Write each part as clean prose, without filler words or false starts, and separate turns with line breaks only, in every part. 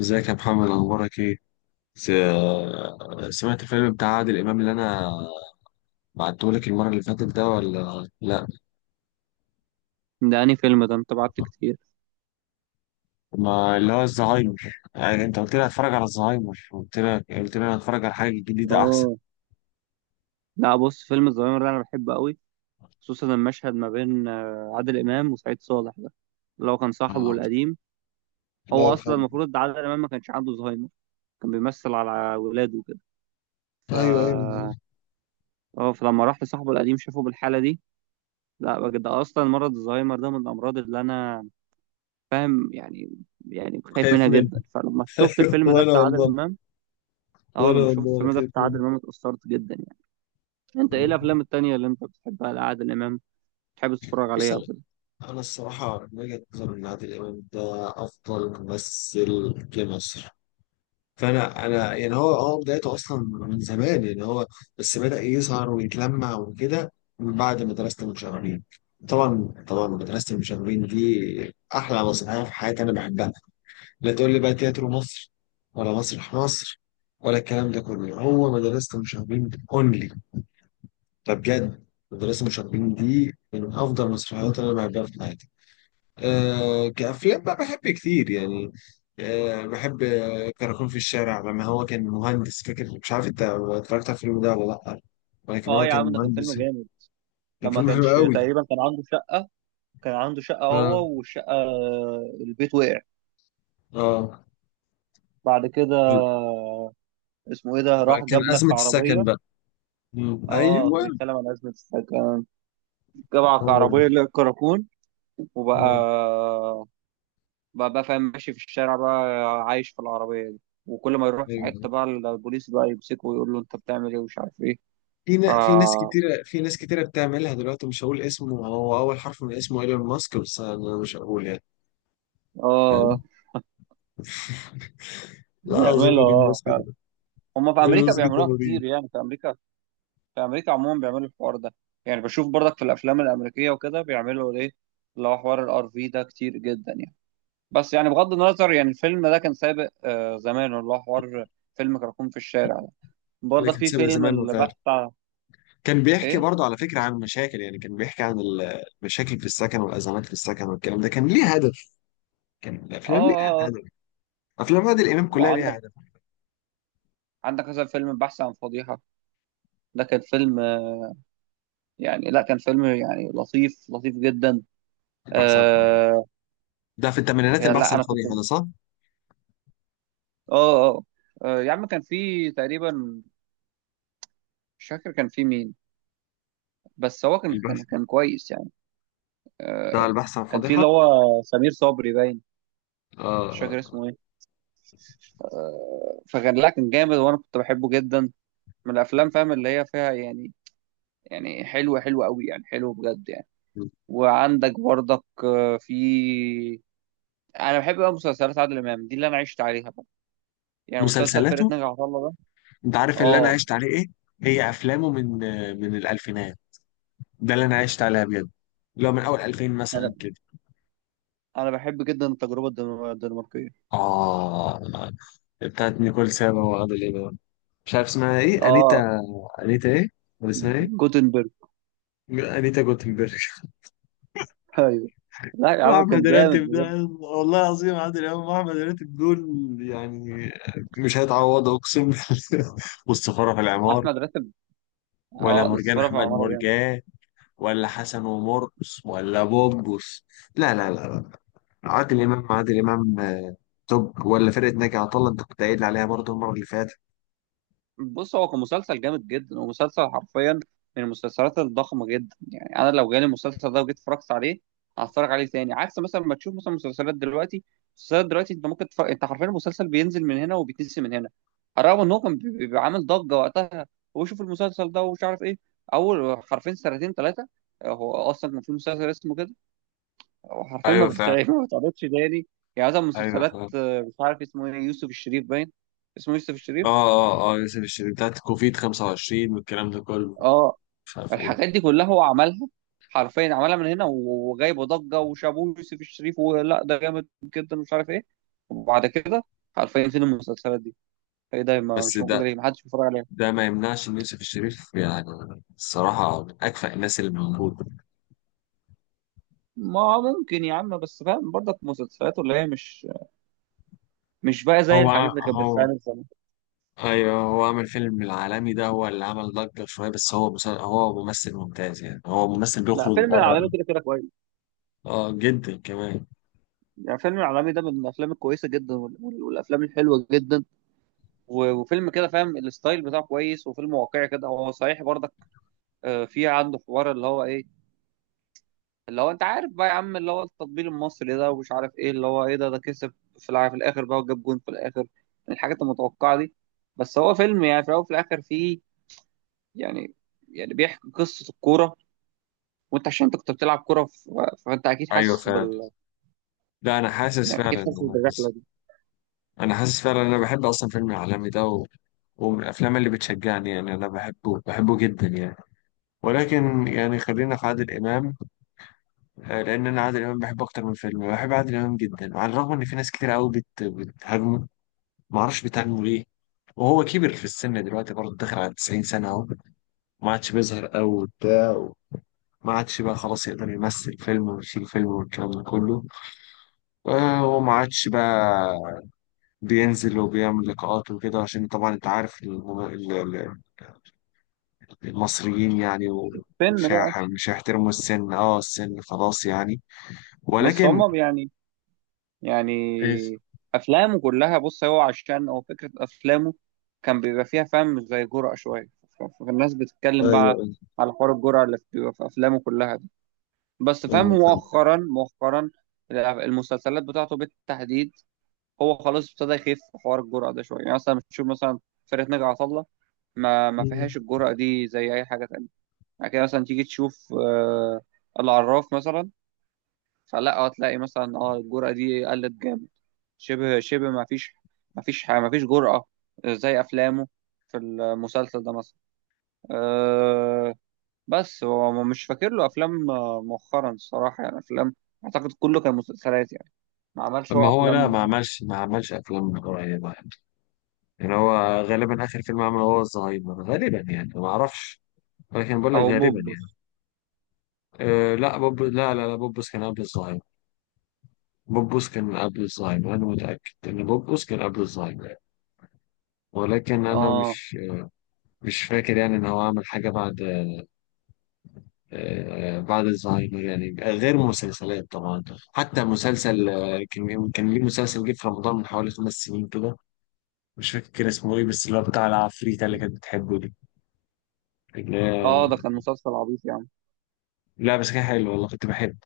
ازيك يا محمد؟ اخبارك ايه؟ س- سمعت الفيلم بتاع عادل امام اللي انا بعتهولك المره اللي فاتت ده ولا لا؟
ده أنهي فيلم؟ ده أنت بعت كتير.
ما اللي هو الزهايمر يعني انت قلت لي هتفرج على الزهايمر، قلت لك قلت لي هتفرج على حاجه جديده احسن.
اه، لا بص، فيلم الظاهرة ده أنا بحبه قوي. خصوصا المشهد ما بين عادل إمام وسعيد صالح ده، اللي هو كان صاحبه
اه.
القديم.
الله
هو أصلا
يرحمه.
المفروض ده عادل إمام ما كانش عنده زهايمر، كان بيمثل على ولاده وكده. ف
ايوه ايوه، أنا
اه، فلما راح لصاحبه القديم شافه بالحالة دي. لا بجد، ده أصلا مرض الزهايمر ده من الأمراض اللي أنا فاهم يعني، يعني خايف
خايف
منها
منه.
جدا. فلما شفت
ايوه،
الفيلم ده
وانا
بتاع عادل
والله
إمام، اه
وانا
لما شفت
والله
الفيلم ده
خايف
بتاع
منه.
عادل إمام اتأثرت جدا يعني. أنت إيه
ايوه.
الأفلام التانية اللي أنت بتحبها لعادل إمام؟ تحب تتفرج
بص،
عليه او
انا
كده.
انا الصراحه من وجهه نظري ان عادل امام ده افضل ممثل جه مصر. فانا يعني هو بدايته اصلا من زمان، يعني هو بس بدأ يظهر ويتلمع وكده من بعد مدرسة المشاغبين. طبعا طبعا مدرسة المشاغبين دي احلى مسرحية في حياتي، انا بحبها. لا تقول لي بقى تياترو مصر، ولا مسرح مصر، ولا الكلام ده كله، هو مدرسة المشاغبين اونلي. ده بجد مدرسة المشاغبين دي من افضل المسرحيات اللي انا بحبها في حياتي. آه، كأفلام بقى بحب كتير يعني. آه بحب، كراكون في الشارع لما هو كان مهندس، فاكر؟ مش عارف انت اتفرجت على الفيلم ده ولا لأ، ولكن
اه
هو
يا
كان
عم، ده كان فيلم
مهندس.
جامد.
كان
لما
فيلم حلو
كانش
قوي.
تقريبا كان عنده شقة، كان عنده شقة
اه،
هو والشقة، البيت وقع.
اه.
بعد كده اسمه ايه ده؟
بقى
راح
كان
جاب
أزمة
لك
السكن
عربية.
بقى.
اه،
ايوه.
بيتكلم عن أزمة السكن، جاب لك
هو ده.
عربية اللي هي الكراكون. وبقى
آه،
بقى فاهم، ماشي في الشارع بقى، عايش في العربية دي. وكل ما يروح في
ايوه.
حتة بقى البوليس بقى يمسكه ويقول له انت بتعمل ايه ومش عارف ايه.
في
ف
نا- في ناس كتيرة في ناس كتيرة بتعملها دلوقتي، مش هقول اسمه، هو أول حرف من اسمه ايلون ماسك، بس أنا مش هقول يعني.
اه،
فاهم؟ لا، عظيم
بيعملوا
ايلون
اه
ماسك
فعلا.
ده.
هما في
ايلون
امريكا
ماسك ده
بيعملوها
مريض.
كتير، يعني في امريكا، في امريكا عموما بيعملوا الحوار ده. يعني بشوف برضك في الافلام الامريكيه وكده بيعملوا ايه، اللي هو حوار الار في ده كتير جدا يعني. بس يعني بغض النظر، يعني الفيلم ده كان سابق آه زمان، اللي هو حوار فيلم كراكون في الشارع ده. برضك
لكن
في
سيبها
فيلم
زمان وفعلا
البحث عن
كان بيحكي
ايه،
برضه على فكرة عن مشاكل، يعني كان بيحكي عن المشاكل في السكن والأزمات في السكن، والكلام ده كان ليه هدف. كان
اه
الأفلام ليها
اه اه.
هدف. أفلام عادل إمام كلها ليها
وعندك،
هدف.
عندك مثلا فيلم البحث عن فضيحه، ده كان فيلم يعني، لا كان فيلم يعني لطيف، لطيف جدا.
البحث عن فضيحة
آه،
ده في الثمانينات،
يعني
البحث
لا
عن
انا كنت
فضيحة
اه،
ده، صح؟
اه يا عم كان في تقريبا، مش فاكر كان في مين، بس هو كان كان
البحث،
كان كويس يعني. آه،
بتاع البحث عن
كان في اللي
فضيحة.
هو سمير صبري باين،
آه،
مش فاكر
آه.
اسمه ايه. فكان لا كان جامد وانا كنت بحبه جدا، من الافلام فاهم اللي هي فيها يعني، يعني حلوه، قوي يعني، حلو بجد يعني. وعندك برضك في انا بحب بقى مسلسلات عادل امام دي اللي انا عشت عليها بقى. يعني مسلسل فرقه
مسلسلاته.
ناجي عطا الله ده.
أنت عارف اللي أنا
اه،
عشت عليه إيه؟ هي أفلامه من من الألفينات. ده اللي أنا عشت عليها بجد، اللي هو من أول 2000
انا
مثلا كده.
بحب جدا التجربه الدنماركيه.
آه، بتاعت نيكول سابا وعادل إمام. مش عارف اسمها إيه؟
اه
أنيتا. أنيتا إيه؟ ولا اسمها إيه؟
جوتنبرج.
انيتا جوتنبرج.
ايوه، لا يا عم
احمد
كان جامد
راتب ده،
بجد.
والله العظيم عادل امام واحمد راتب دول يعني مش هيتعوضوا، اقسم بالله. والسفاره في العمار،
احمد راتب،
ولا
اه
مرجان،
السفارة في
احمد
عمارة جامد.
مرجان، ولا حسن ومرقص، ولا بوبوس. لا لا لا لا، عادل امام، عادل امام آه، توب، ولا فرقه ناجي عطا الله انت كنت قايل عليها برضه المره اللي فاتت.
بص هو كان مسلسل جامد جدا، ومسلسل حرفيا من المسلسلات الضخمة جدا. يعني أنا لو جالي المسلسل ده وجيت اتفرجت عليه هتفرج عليه تاني، عكس مثلا ما تشوف مثلا مسلسلات دلوقتي. مسلسلات دلوقتي أنت ممكن تفرق، أنت حرفيا المسلسل بينزل من هنا وبيتنسي من هنا، على الرغم إن هو كان بيبقى عامل ضجة وقتها، وشوف المسلسل ده ومش عارف إيه أول حرفيا سنتين ثلاثة. هو أصلا كان في مسلسل اسمه كده، هو حرفيا ما
ايوه فعلا.
بتتعرض ما بتتعرضش تاني. يعني مثلا
ايوه
مسلسلات
فعلا.
مش عارف اسمه إيه، يوسف الشريف باين اسمه يوسف الشريف.
اه اه اه، يوسف الشريف بتاعت كوفيد 25 والكلام ده كله،
اه،
مش عارف ايه.
الحاجات دي كلها هو عملها، حرفيا عملها من هنا وجايبه ضجه وشابوه يوسف الشريف ولا ده جامد جدا ومش عارف ايه. وبعد كده حرفيا فين المسلسلات دي؟ ايه ده، ما
بس
مش موجوده
ده،
ليه؟ ما حدش بيتفرج عليها.
ده ما يمنعش ان يوسف الشريف، يعني الصراحه من اكفأ الناس اللي موجوده.
ما ممكن يا عم، بس فاهم برضك، مسلسلات اللي هي مش بقى زي
هو
الحاجات
ع-
اللي كانت
هو
بتتعمل زمان.
ايوه، هو عمل فيلم العالمي ده، هو اللي عمل ضجه شويه، بس هو هو ممثل ممتاز، يعني هو ممثل
لا
بيخرج
فيلم
بره
العالمي كده كده كويس.
اه جدا كمان.
يعني فيلم العالمي ده من الافلام الكويسه جدا والافلام الحلوه جدا. وفيلم كده فاهم الستايل بتاعه كويس، وفيلم واقعي كده هو صحيح برضك. في عنده حوار اللي هو ايه، اللي هو انت عارف بقى يا عم، اللي هو التطبيل المصري ده ومش عارف ايه، اللي هو ايه ده، ده كسب في في الاخر بقى وجاب جون في الاخر. الحاجات المتوقعه دي، بس هو فيلم يعني في الاول وفي الاخر فيه يعني، يعني بيحكي قصه الكوره. وانت عشان انت كنت بتلعب كوره، فانت اكيد
ايوه
حاسس
فعلا.
بال،
لا، انا حاسس
يعني اكيد
فعلا،
حاسس
انا
بالرحله
حاسس.
دي.
انا حاسس فعلا، انا بحب اصلا فيلم العالمي ده، و... ومن الافلام اللي بتشجعني يعني، انا بحبه بحبه جدا يعني. ولكن يعني خلينا في عادل امام، آه، لان انا عادل امام بحبه اكتر من فيلم، بحب عادل امام جدا. وعلى الرغم ان في ناس كتير قوي بتهاجمه، ما اعرفش بتهاجمه ليه، وهو كبر في السن دلوقتي برضه، داخل على 90 سنه اهو، ما عادش بيظهر قوي وبتاع. ما عادش بقى خلاص يقدر يمثل فيلم ويشيل فيلم والكلام ده كله، آه، وما عادش بقى بينزل وبيعمل لقاءات وكده، عشان طبعا انت عارف المصريين يعني، و...
فيلم
مش
بقى.
هيح- مش هيحترموا السن، اه السن خلاص يعني.
بس
ولكن
هما يعني،
ايوه.
يعني افلامه كلها بص، هو عشان هو فكره افلامه كان بيبقى فيها فهم زي جرأة شويه. فالناس بتتكلم بقى
ايوه
على حوار الجرأة اللي بتبقى في افلامه كلها. بس فاهم،
ايوه.
مؤخرا المسلسلات بتاعته بالتحديد هو خلاص ابتدى يخف في حوار الجرأة ده شوية. يعني مثلا بتشوف مثلا فرقة ناجي عطا الله ما
مم.
فيهاش الجرأة دي زي أي حاجة تانية. يعني كده مثلا تيجي تشوف العراف مثلا، فلا هتلاقي مثلا اه الجرأة دي قلت جامد، شبه ما فيش، ما فيش ما فيش جرأة زي أفلامه في المسلسل ده مثلا. آه، بس هو مش فاكر له افلام مؤخرا الصراحه، يعني افلام. اعتقد كله كان مسلسلات يعني، ما عملش
ما
هو
هو لا،
افلام.
ما عملش افلام قريبه يعني. يعني هو غالبا اخر فيلم عمله هو الزهايمر غالبا يعني، ما اعرفش، ولكن بقول لك
او
غالبا
بوبس.
يعني. أه لا، بوبوس كان قبل الزهايمر. بوبوس كان قبل الزهايمر، انا متاكد ان بوبوس كان قبل الزهايمر يعني. ولكن انا
اه
مش فاكر يعني ان هو عمل حاجه بعد. أه بعد الزهايمر يعني، غير مسلسلات طبعا. حتى مسلسل آه، كان ليه مسلسل جه في رمضان من حوالي 5 سنين كده، مش فاكر اسمه ايه، بس اللي هو بتاع العفريتة اللي كانت بتحبه دي، اللي
اه.
هي-
ده كان مسلسل عبيط يعني.
لا بس كان حلو والله، كنت بحبه،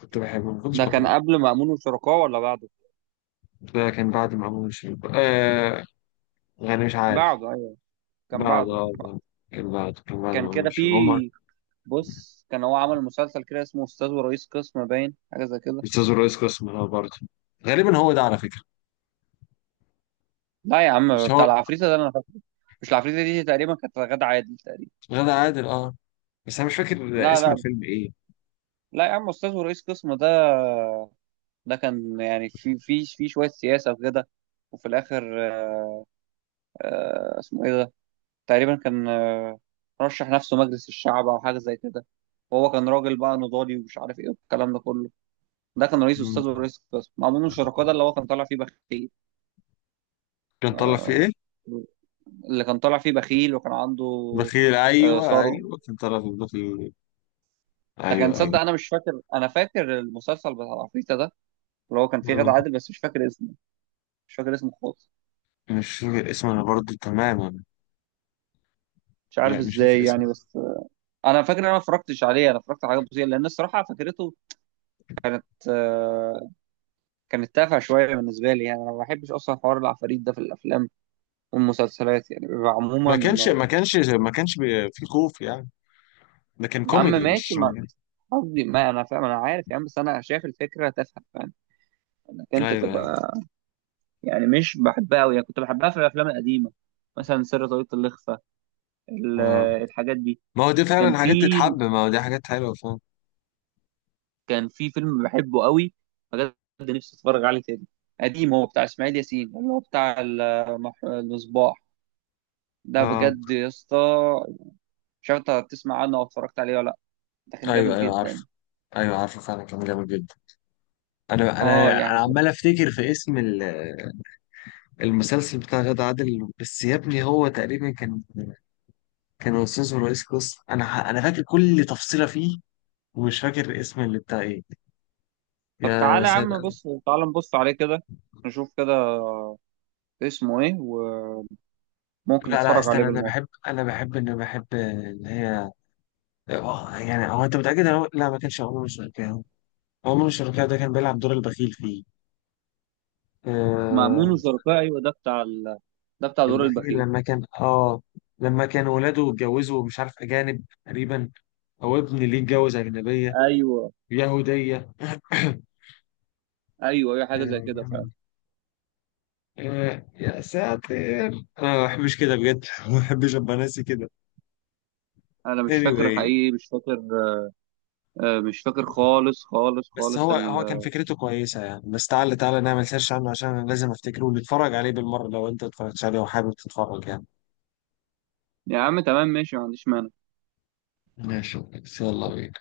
كنت بحبه، ما كنتش
ده كان
بكرهه.
قبل مأمون وشركاه ولا بعده؟
ده كان بعد ما أمون شريف، آه يعني مش عارف.
بعده ايوه، كان
بعد،
بعده كان بعده
كان بعد، كان بعد
كان
ما أمون
كده في،
شريف هما.
بص كان هو عمل مسلسل كده اسمه استاذ ورئيس قسم باين، حاجه زي كده.
أستاذ الرئيس قسم، اه برضه غالبا هو ده على فكرة.
لا يا عم،
مش
بتاع
هو.
العفريتة ده انا فاكره. مش العفريتة دي تقريبا كانت غادة عادل تقريبا.
غادة عادل اه، بس أنا مش فاكر
لا
اسم
لا،
الفيلم ايه.
لا يا عم استاذ ورئيس قسم ده، ده كان يعني في في شويه سياسه وكده. وفي الاخر اسمه ايه ده؟ تقريبا كان رشح نفسه مجلس الشعب او حاجه زي كده، وهو كان راجل بقى نضالي ومش عارف ايه والكلام ده كله. ده كان رئيس
مم.
استاذ ورئيس قسم، مأمون الشركاء ده اللي هو كان طالع فيه بخيل.
كان طلع فيه
آه،
ايه؟
اللي كان طالع فيه بخيل وكان عنده
بخيل، ايوه
ثروه.
ايوه، كان طلع فيه بخيل.
فكان
ايوه
تصدق،
ايوه.
انا مش فاكر، انا فاكر المسلسل بتاع العفريتة ده اللي هو كان فيه غادة
مم.
عادل، بس مش فاكر اسمه، مش فاكر اسمه خالص.
مش فاكر اسمه انا برضه تماما.
مش عارف
لا مش فاكر
ازاي يعني،
اسمه.
بس انا فاكر ان انا ما اتفرجتش عليه. انا اتفرجت على حاجات بسيطه، لان الصراحه فكرته كانت كانت تافهه شويه بالنسبه لي. يعني انا ما بحبش اصلا حوار العفاريت ده في الافلام والمسلسلات، يعني بيبقى عموما
ما كانش
آه،
ما كانش ما كانش بي- في خوف يعني؟ ده كان
يا عم
كوميدي،
ماشي،
مش.
ما قصدي ما انا فاهم، انا عارف يا عم، بس انا شايف الفكره تافهه، فاهم، انك انت
ايوه ايوه.
تبقى يعني، مش بحبها قوي يعني. كنت بحبها في الافلام القديمه مثلا سر طاقية الإخفاء، ال-
اه،
الحاجات دي.
ما هو دي
كان
فعلا حاجات
في،
تتحب، ما هو دي حاجات حلوه فعلا.
كان في فيلم بحبه قوي بجد، نفسي اتفرج عليه تاني. قديم هو بتاع اسماعيل ياسين اللي هو بتاع المصباح. ده
اه.
بجد يا اسطى، مش عارف انت هتسمع عنه او اتفرجت عليه ولا لا. ده كان
ايوه
جامد
ايوه عارف.
جدا.
ايوه عارفه فعلا كان جامد جدا. انا
اه
انا
يعني
انا
بجد.
عمال افتكر في اسم المسلسل بتاع غادة عادل، بس يا ابني هو تقريبا كان، كان استاذ ورئيس قسم، انا فاكر كل تفصيله فيه، ومش فاكر اسم اللي بتاع ايه.
طب
يا
تعالى يا عم،
ساتر.
بص تعالى نبص عليه كده، نشوف كده اسمه ايه، وممكن
لا لا،
نتفرج عليه
استنى، انا
بالمره.
بحب انا بحب ان بحب اللي هي، آه، يعني هو انت متأكد إن هو لا ما كانش عمر الشركاوي؟ عمر الشركاوي ده كان بيلعب دور البخيل فيه.
مأمون
آه.
وشركاه ايوه، ده بتاع ال، ده بتاع دور
البخيل
البخيل.
لما كان اه، لما كان ولاده اتجوزوا مش عارف أجانب تقريبا، أو ابن ليه اتجوز أجنبية
ايوه
يهودية.
ايوه، اي حاجه زي كده فعلا.
آه. آه، يا ساتر، انا ما بحبش كده بجد. ما بحبش ابقى ناسي كده.
انا مش فاكر
anyway
حقيقي، مش فاكر. مش فاكر خالص خالص
بس
خالص
هو،
ال.
هو كان فكرته كويسه يعني. بس تعالى نعمل سيرش عنه، عشان انا لازم افتكره، ونتفرج عليه بالمره لو انت اتفرجتش عليه وحابب تتفرج يعني.
يا عم تمام ماشي، ما عنديش مانع.
ماشي. يلا بينا.